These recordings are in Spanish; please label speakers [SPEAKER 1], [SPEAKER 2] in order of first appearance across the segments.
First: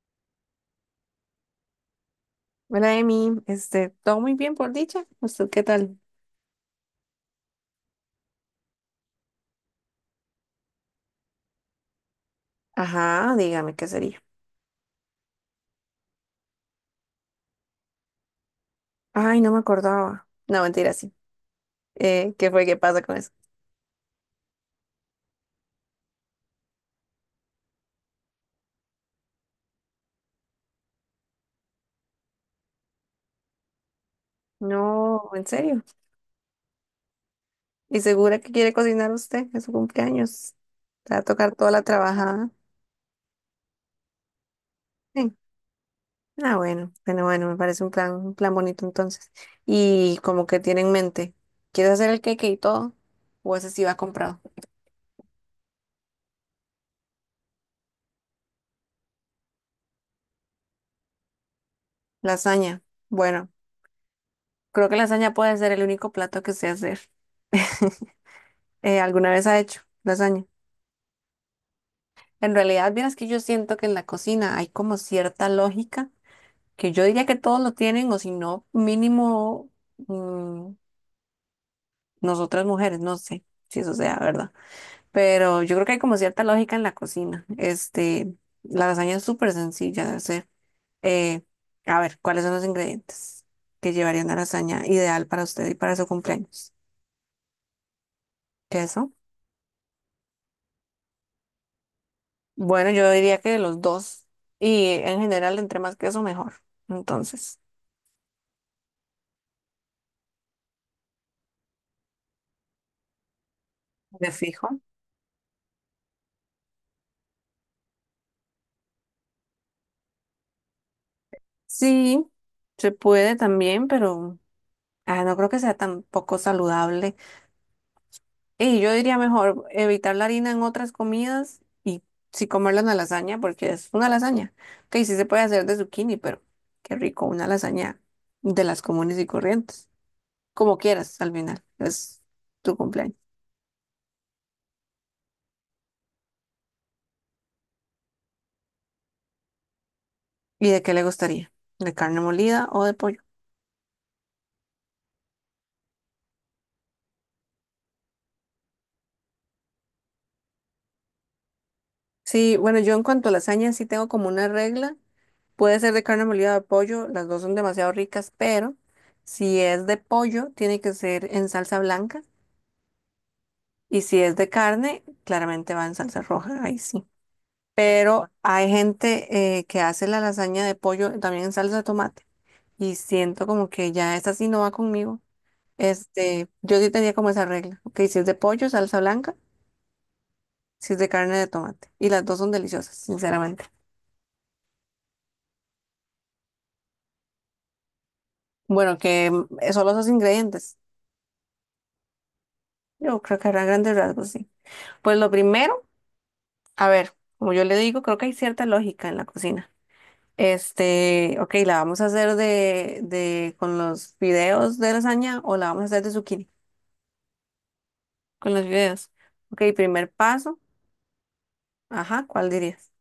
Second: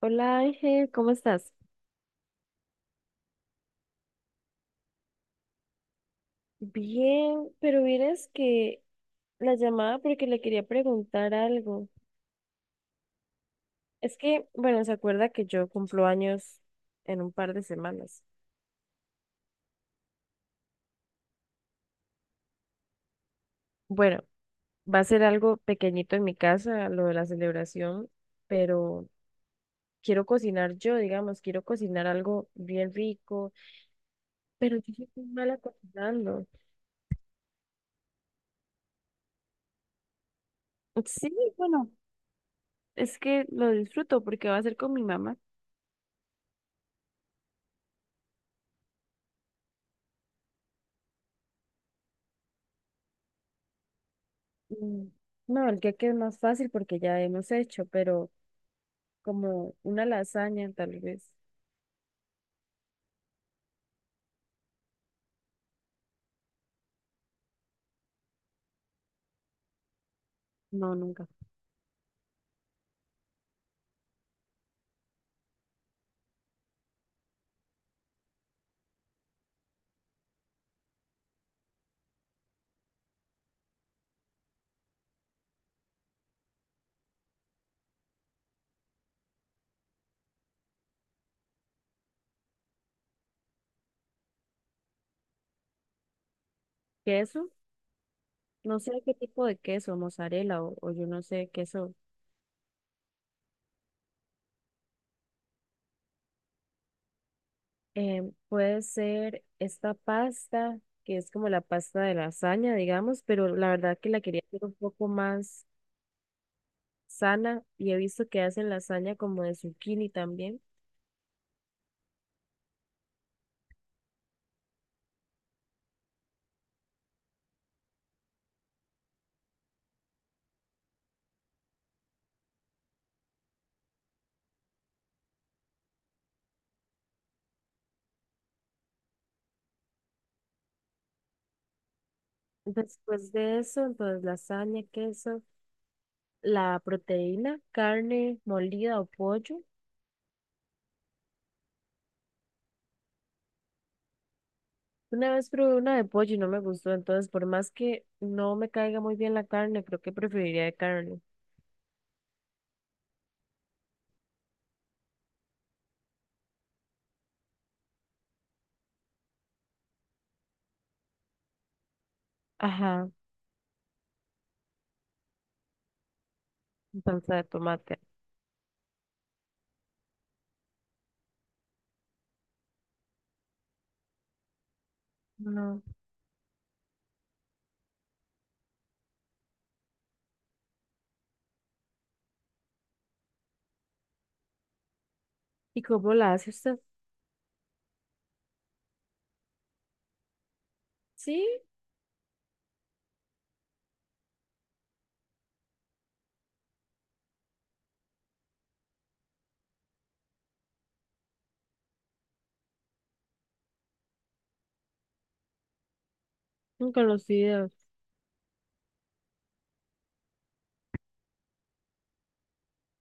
[SPEAKER 1] Hola Ángel, ¿cómo estás?
[SPEAKER 2] Hola, Emi. Todo muy bien por dicha. ¿Usted qué tal?
[SPEAKER 1] Bien, pero vieras que la llamada porque le quería preguntar algo.
[SPEAKER 2] Ajá, dígame qué
[SPEAKER 1] Es
[SPEAKER 2] sería.
[SPEAKER 1] que, bueno, se acuerda que yo cumplo años en un par de semanas.
[SPEAKER 2] Ay, no me acordaba. No, mentira, sí. ¿Qué fue? ¿Qué pasa con eso?
[SPEAKER 1] Bueno, va a ser algo pequeñito en mi casa, lo de la celebración, pero quiero cocinar yo, digamos, quiero cocinar algo bien rico, pero yo soy muy
[SPEAKER 2] No, en
[SPEAKER 1] mala
[SPEAKER 2] serio.
[SPEAKER 1] cocinando.
[SPEAKER 2] ¿Y segura que quiere cocinar usted en su cumpleaños? Te va a
[SPEAKER 1] Sí,
[SPEAKER 2] tocar toda la
[SPEAKER 1] bueno,
[SPEAKER 2] trabajada.
[SPEAKER 1] es que lo disfruto porque va a ser con mi
[SPEAKER 2] Sí.
[SPEAKER 1] mamá.
[SPEAKER 2] Ah, bueno, bueno, bueno, me parece un plan bonito entonces. Y como que tiene en mente, ¿quieres hacer el cake y todo? ¿O ese sí va comprado?
[SPEAKER 1] Mm, No, el que es más fácil porque ya hemos hecho, pero como una lasaña tal vez.
[SPEAKER 2] Lasaña. Bueno, creo que lasaña puede ser el único plato que sé hacer. ¿Alguna vez ha hecho lasaña?
[SPEAKER 1] No, nunca.
[SPEAKER 2] En realidad, vieras que yo siento que en la cocina hay como cierta lógica que yo diría que todos lo tienen o si no, mínimo mm, nosotras mujeres, no sé si eso sea verdad, pero yo creo que hay como cierta lógica en la cocina. La lasaña es súper sencilla de hacer. Eh, a ver, ¿cuáles son los ingredientes que llevaría una lasaña ideal para usted y para su cumpleaños?
[SPEAKER 1] ¿Queso? No sé
[SPEAKER 2] Queso.
[SPEAKER 1] qué tipo de queso, mozzarella o yo no sé, queso.
[SPEAKER 2] Bueno, yo diría que los dos. Y en general, entre más queso, mejor. Entonces,
[SPEAKER 1] Puede ser esta pasta, que es como la pasta de lasaña, digamos, pero la verdad que la
[SPEAKER 2] de
[SPEAKER 1] quería hacer un
[SPEAKER 2] fijo.
[SPEAKER 1] poco más sana y he visto que hacen lasaña como de zucchini también.
[SPEAKER 2] Sí, se puede también, pero ah, no creo que sea tan poco saludable. Y yo diría mejor evitar la harina en otras comidas y sí comerla en la lasaña, porque es una lasaña. Que sí se puede hacer de zucchini, pero qué rico, una lasaña de las comunes y corrientes. Como quieras, al final, es tu cumpleaños.
[SPEAKER 1] Después de eso, entonces lasaña, queso, la proteína, carne molida o pollo.
[SPEAKER 2] ¿Y de qué le gustaría? ¿De carne molida o de pollo?
[SPEAKER 1] Una vez probé una de pollo y no me gustó, entonces por más que no me caiga muy bien la carne, creo que preferiría de carne.
[SPEAKER 2] Sí, bueno, yo en cuanto a lasaña sí tengo como una regla. Puede ser de carne molida o de pollo, las dos son demasiado ricas, pero si es de pollo, tiene que ser en salsa blanca.
[SPEAKER 1] Ajá,
[SPEAKER 2] Y si es de carne, claramente va en salsa roja, ahí sí.
[SPEAKER 1] salsa de tomate.
[SPEAKER 2] Pero hay gente que hace la lasaña de pollo también en salsa de tomate. Y siento como que ya esta sí no va conmigo.
[SPEAKER 1] No.
[SPEAKER 2] Yo sí tenía como esa regla. Ok, si es de pollo, salsa blanca, si es de carne, de tomate. Y las dos son deliciosas, sinceramente.
[SPEAKER 1] ¿Y cómo la hace usted?
[SPEAKER 2] Bueno, que solo esos ingredientes.
[SPEAKER 1] Sí,
[SPEAKER 2] Yo creo que habrá grandes rasgos, sí. Pues lo primero, a ver, como yo le digo, creo que hay cierta lógica en la cocina. Ok, ¿la vamos a hacer de, con los fideos de lasaña o la vamos a hacer de zucchini?
[SPEAKER 1] nunca los sé
[SPEAKER 2] Con los fideos. Ok, primer paso. Ajá, ¿cuál dirías?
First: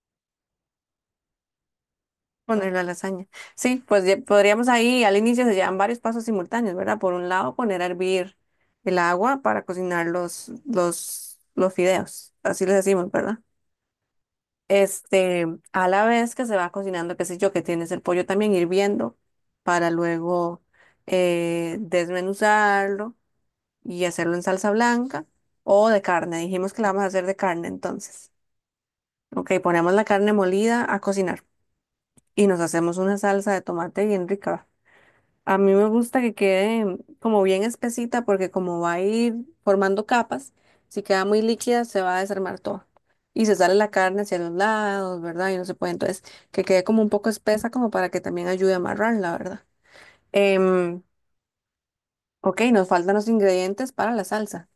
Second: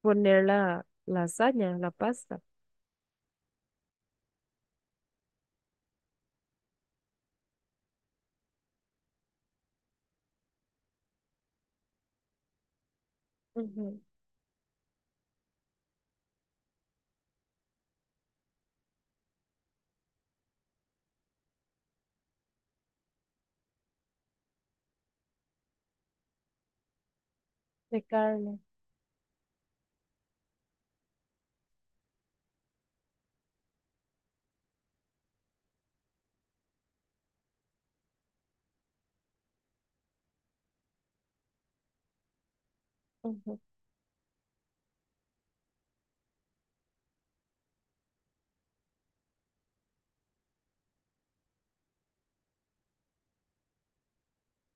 [SPEAKER 1] poner la lasaña, la pasta.
[SPEAKER 2] Poner la lasaña. Sí, pues ya podríamos ahí, al inicio se llevan varios pasos simultáneos, ¿verdad? Por un lado, poner a hervir el agua para cocinar los, los fideos. Así les decimos, ¿verdad?
[SPEAKER 1] Ujú.
[SPEAKER 2] Este, a la vez que se va cocinando, qué sé yo, que tienes el pollo también hirviendo para luego desmenuzarlo y hacerlo en salsa blanca o de carne. Dijimos que la vamos a hacer de carne
[SPEAKER 1] De
[SPEAKER 2] entonces.
[SPEAKER 1] carne.
[SPEAKER 2] Ok, ponemos la carne molida a cocinar y nos hacemos una salsa de tomate bien rica. A mí me gusta que quede como bien espesita porque como va a ir formando capas, si queda muy líquida se va a desarmar todo. Y se
[SPEAKER 1] Ujú.
[SPEAKER 2] sale la carne hacia los lados, ¿verdad? Y no se puede. Entonces, que quede como un poco espesa como para que también ayude a amarrar, la ¿verdad? Em, ok, nos faltan los ingredientes para la salsa.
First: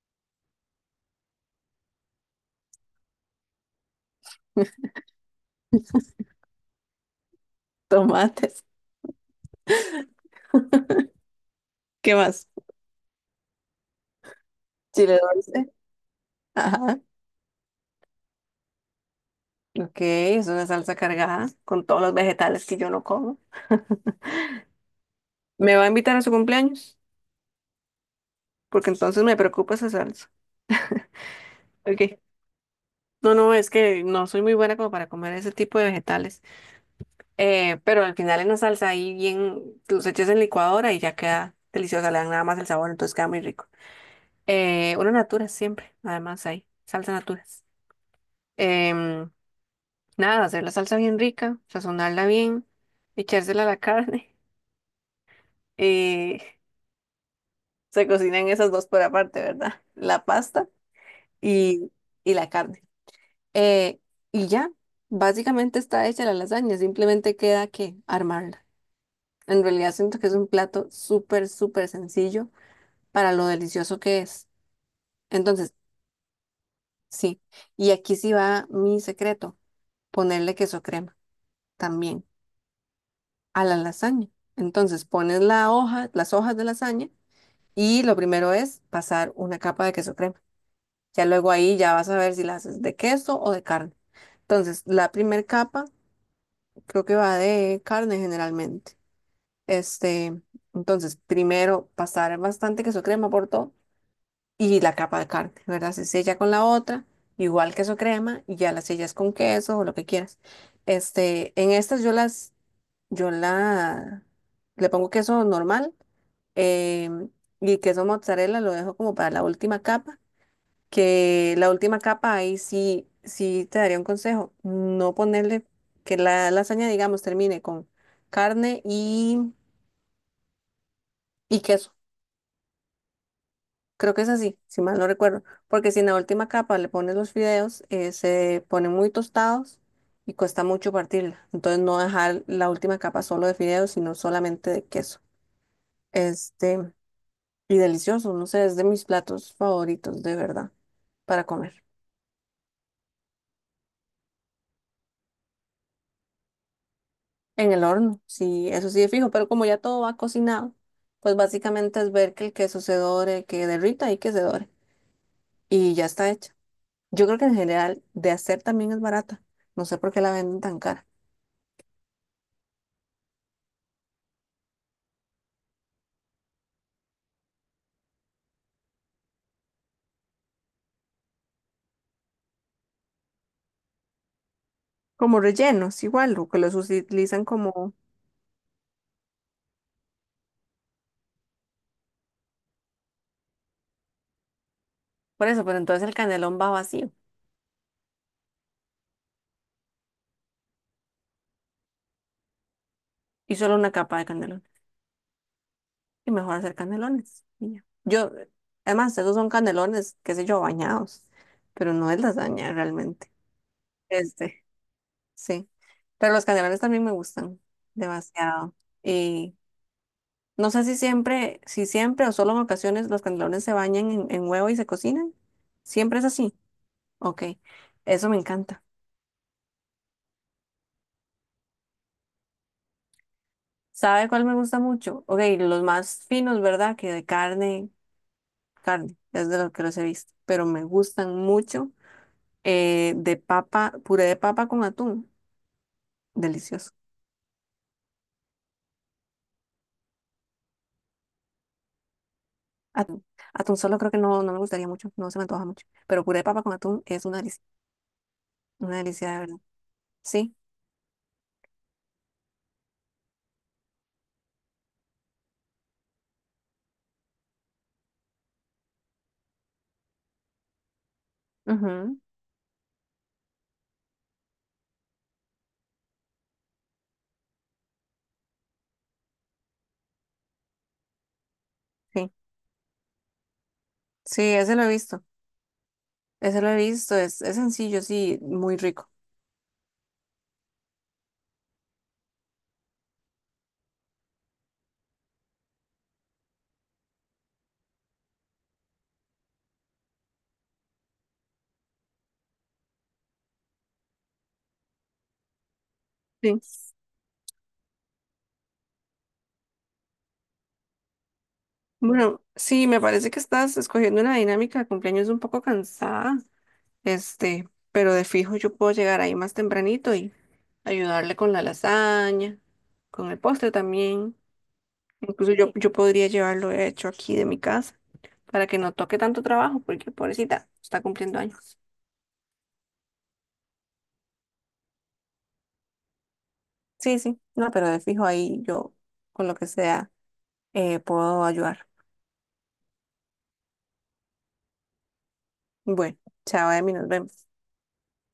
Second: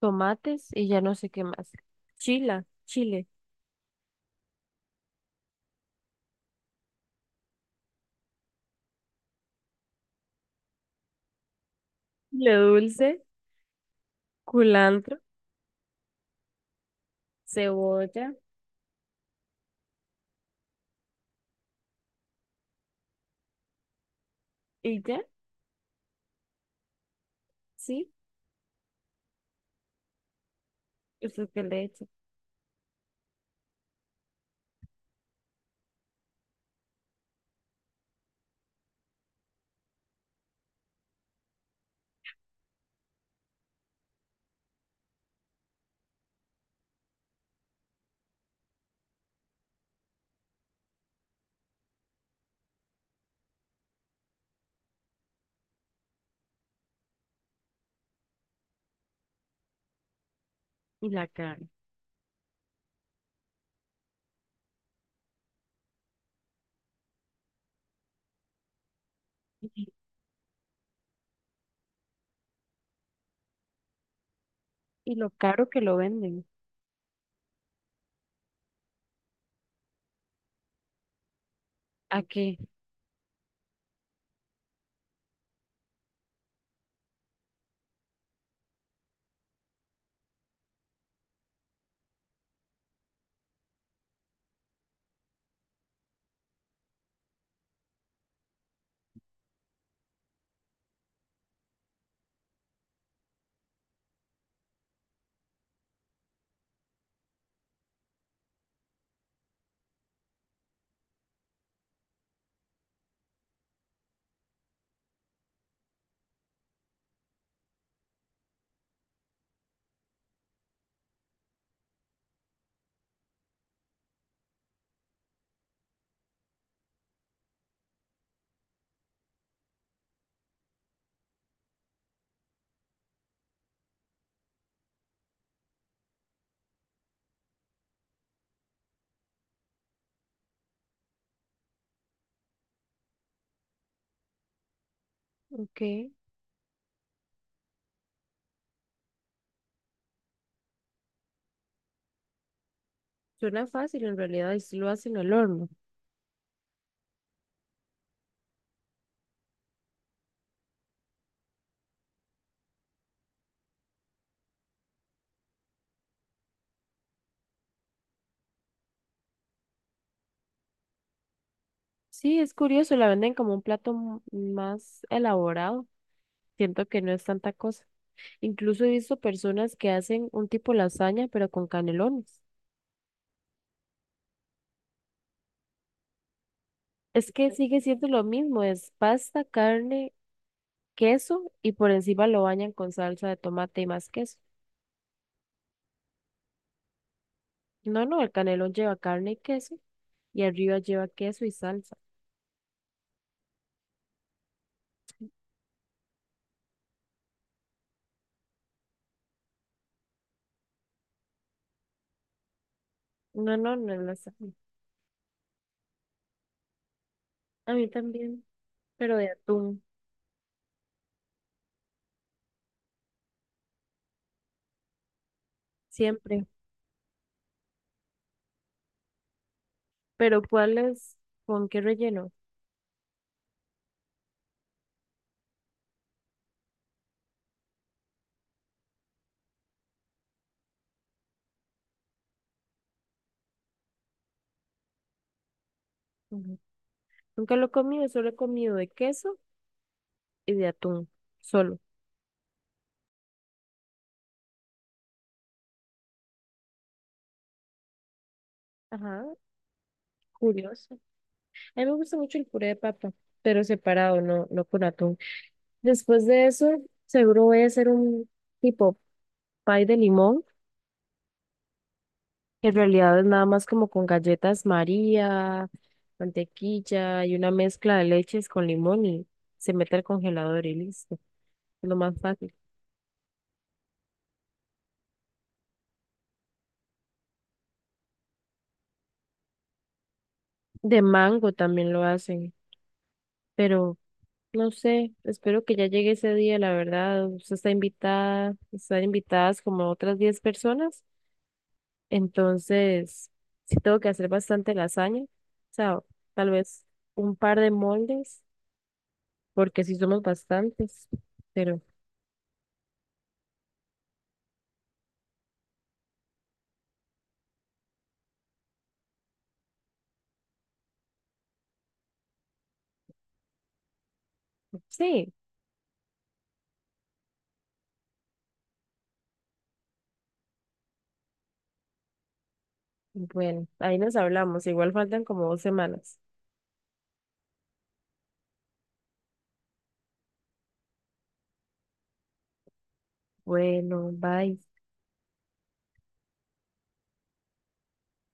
[SPEAKER 1] Tomates y ya no sé qué más. Chila, chile.
[SPEAKER 2] Tomates. ¿Qué más?
[SPEAKER 1] Le dulce, culantro,
[SPEAKER 2] Chile dulce. Ajá.
[SPEAKER 1] cebolla
[SPEAKER 2] Ok, es una salsa cargada con todos los vegetales que yo no como.
[SPEAKER 1] y ya,
[SPEAKER 2] ¿Me va a invitar a su cumpleaños?
[SPEAKER 1] sí,
[SPEAKER 2] Porque entonces me preocupa esa salsa.
[SPEAKER 1] eso que le echa.
[SPEAKER 2] Ok. No, no, es que no soy muy buena como para comer ese tipo de vegetales. Pero al final en la salsa ahí bien, los echas en licuadora y ya queda deliciosa, le dan nada más el sabor, entonces queda muy rico. Una natura siempre, además hay salsa naturas. Em, Nada, hacer la salsa bien rica, sazonarla bien, echársela a la carne. eh, Se cocinan esas dos por aparte, ¿verdad? La pasta
[SPEAKER 1] Y la carne.
[SPEAKER 2] y, y la carne. Eh, y ya, básicamente está hecha la lasaña, simplemente queda que armarla. En
[SPEAKER 1] Y
[SPEAKER 2] realidad siento que es un plato súper, súper sencillo para lo delicioso que es.
[SPEAKER 1] y lo caro
[SPEAKER 2] Entonces,
[SPEAKER 1] que lo venden.
[SPEAKER 2] sí, y aquí sí va mi secreto, ponerle queso crema
[SPEAKER 1] ¿A
[SPEAKER 2] también
[SPEAKER 1] qué?
[SPEAKER 2] a la lasaña. Entonces, pones la hoja, las hojas de lasaña y lo primero es pasar una capa de queso crema. Ya luego ahí ya vas a ver si la haces de queso o de carne. Entonces, la primera capa creo que va de carne generalmente. Este, entonces, primero pasar bastante queso crema por todo y la capa de carne, ¿verdad? Se sella con la otra, igual queso crema, y ya la sellas con queso o lo que quieras. En estas yo la, le pongo queso normal em, y queso mozzarella lo dejo como para la última capa, que la última capa ahí sí, sí te daría un consejo, no ponerle que la lasaña, digamos, termine con carne y queso. Creo que es así, si mal no recuerdo, porque si en la última capa le pones los fideos, se ponen muy tostados y cuesta mucho partirla. Entonces no dejar la última capa solo de fideos, sino solamente de queso.
[SPEAKER 1] Ok,
[SPEAKER 2] Este, y delicioso, no sé, es de mis platos favoritos, de verdad, para comer.
[SPEAKER 1] suena fácil, en realidad y sí lo hacen al horno.
[SPEAKER 2] En el horno, sí, eso sí es fijo, pero como ya todo va cocinado, pues básicamente es ver que el queso se dore, que derrita y que se dore. Y ya está hecha. Yo creo que en general de hacer también es barata. No sé por qué la venden tan cara.
[SPEAKER 1] Sí, es curioso, la venden como un plato m- más elaborado. Siento que no es tanta cosa. Incluso he visto personas que hacen un tipo lasaña, pero con canelones.
[SPEAKER 2] Como rellenos, igual, o que los
[SPEAKER 1] Es
[SPEAKER 2] utilizan
[SPEAKER 1] que sigue
[SPEAKER 2] como...
[SPEAKER 1] siendo lo mismo, es pasta, carne, queso y por encima lo bañan con salsa de tomate y más queso.
[SPEAKER 2] Por eso, pero entonces el canelón va vacío
[SPEAKER 1] No, no, el canelón lleva carne y queso y arriba lleva queso y salsa.
[SPEAKER 2] y solo una capa de canelón. Y mejor hacer canelones. Y ya. Yo, además, esos son canelones, qué sé yo, bañados, pero no es lasaña realmente.
[SPEAKER 1] No, no, no es lasaña.
[SPEAKER 2] Este, sí. Pero los canelones también me gustan
[SPEAKER 1] A mí también,
[SPEAKER 2] demasiado.
[SPEAKER 1] pero de
[SPEAKER 2] Y
[SPEAKER 1] atún,
[SPEAKER 2] no sé si siempre, o solo en ocasiones los canelones se bañan en, huevo y se cocinan. Siempre es
[SPEAKER 1] siempre.
[SPEAKER 2] así. Ok, eso me encanta.
[SPEAKER 1] Pero ¿cuál es? ¿Con qué relleno?
[SPEAKER 2] ¿Sabe cuál me gusta mucho? Ok, los más finos, ¿verdad? Que de carne, es de los que los he visto, pero me gustan mucho de papa, puré de papa con atún,
[SPEAKER 1] Ujú.
[SPEAKER 2] delicioso.
[SPEAKER 1] Nunca lo he comido, solo he comido de queso y de atún, solo.
[SPEAKER 2] Atún, atún solo creo que no, no me gustaría mucho, no se me antoja mucho, pero puré de papa con atún es una
[SPEAKER 1] Ajá,
[SPEAKER 2] delicia de verdad. Sí,
[SPEAKER 1] curioso. A mí me gusta mucho el puré de papa, pero separado, no, no con atún. Después de eso, seguro voy a hacer un tipo pie de limón,
[SPEAKER 2] ujú,
[SPEAKER 1] que en realidad es nada más como con galletas María, mantequilla y una mezcla de leches con limón y se mete al congelador y listo. Es lo más
[SPEAKER 2] sí,
[SPEAKER 1] fácil.
[SPEAKER 2] sí, ese lo he visto, ese lo he visto, es, sencillo, sí, muy rico.
[SPEAKER 1] De mango también lo hacen, pero no sé, espero que ya llegue ese día, la verdad. Usted está invitada, están invitadas como otras 10 personas. Entonces, sí tengo que hacer bastante lasaña. O sea, tal
[SPEAKER 2] Sí.
[SPEAKER 1] vez un par de moldes, porque sí somos bastantes. Pero
[SPEAKER 2] Bueno, sí, me parece que estás escogiendo una dinámica de cumpleaños un poco cansada. Pero de fijo yo puedo llegar ahí más tempranito y ayudarle con la lasaña, con el postre también.
[SPEAKER 1] sí,
[SPEAKER 2] Incluso yo, podría llevarlo hecho aquí de mi casa para que no toque tanto trabajo, porque pobrecita, está cumpliendo años.
[SPEAKER 1] bueno, ahí nos hablamos. Igual faltan como 2 semanas.
[SPEAKER 2] Sí, sí, no, pero de fijo ahí yo con lo que sea puedo ayudar.
[SPEAKER 1] Bueno, bye.
[SPEAKER 2] Bueno, chao, Emi, nos vemos.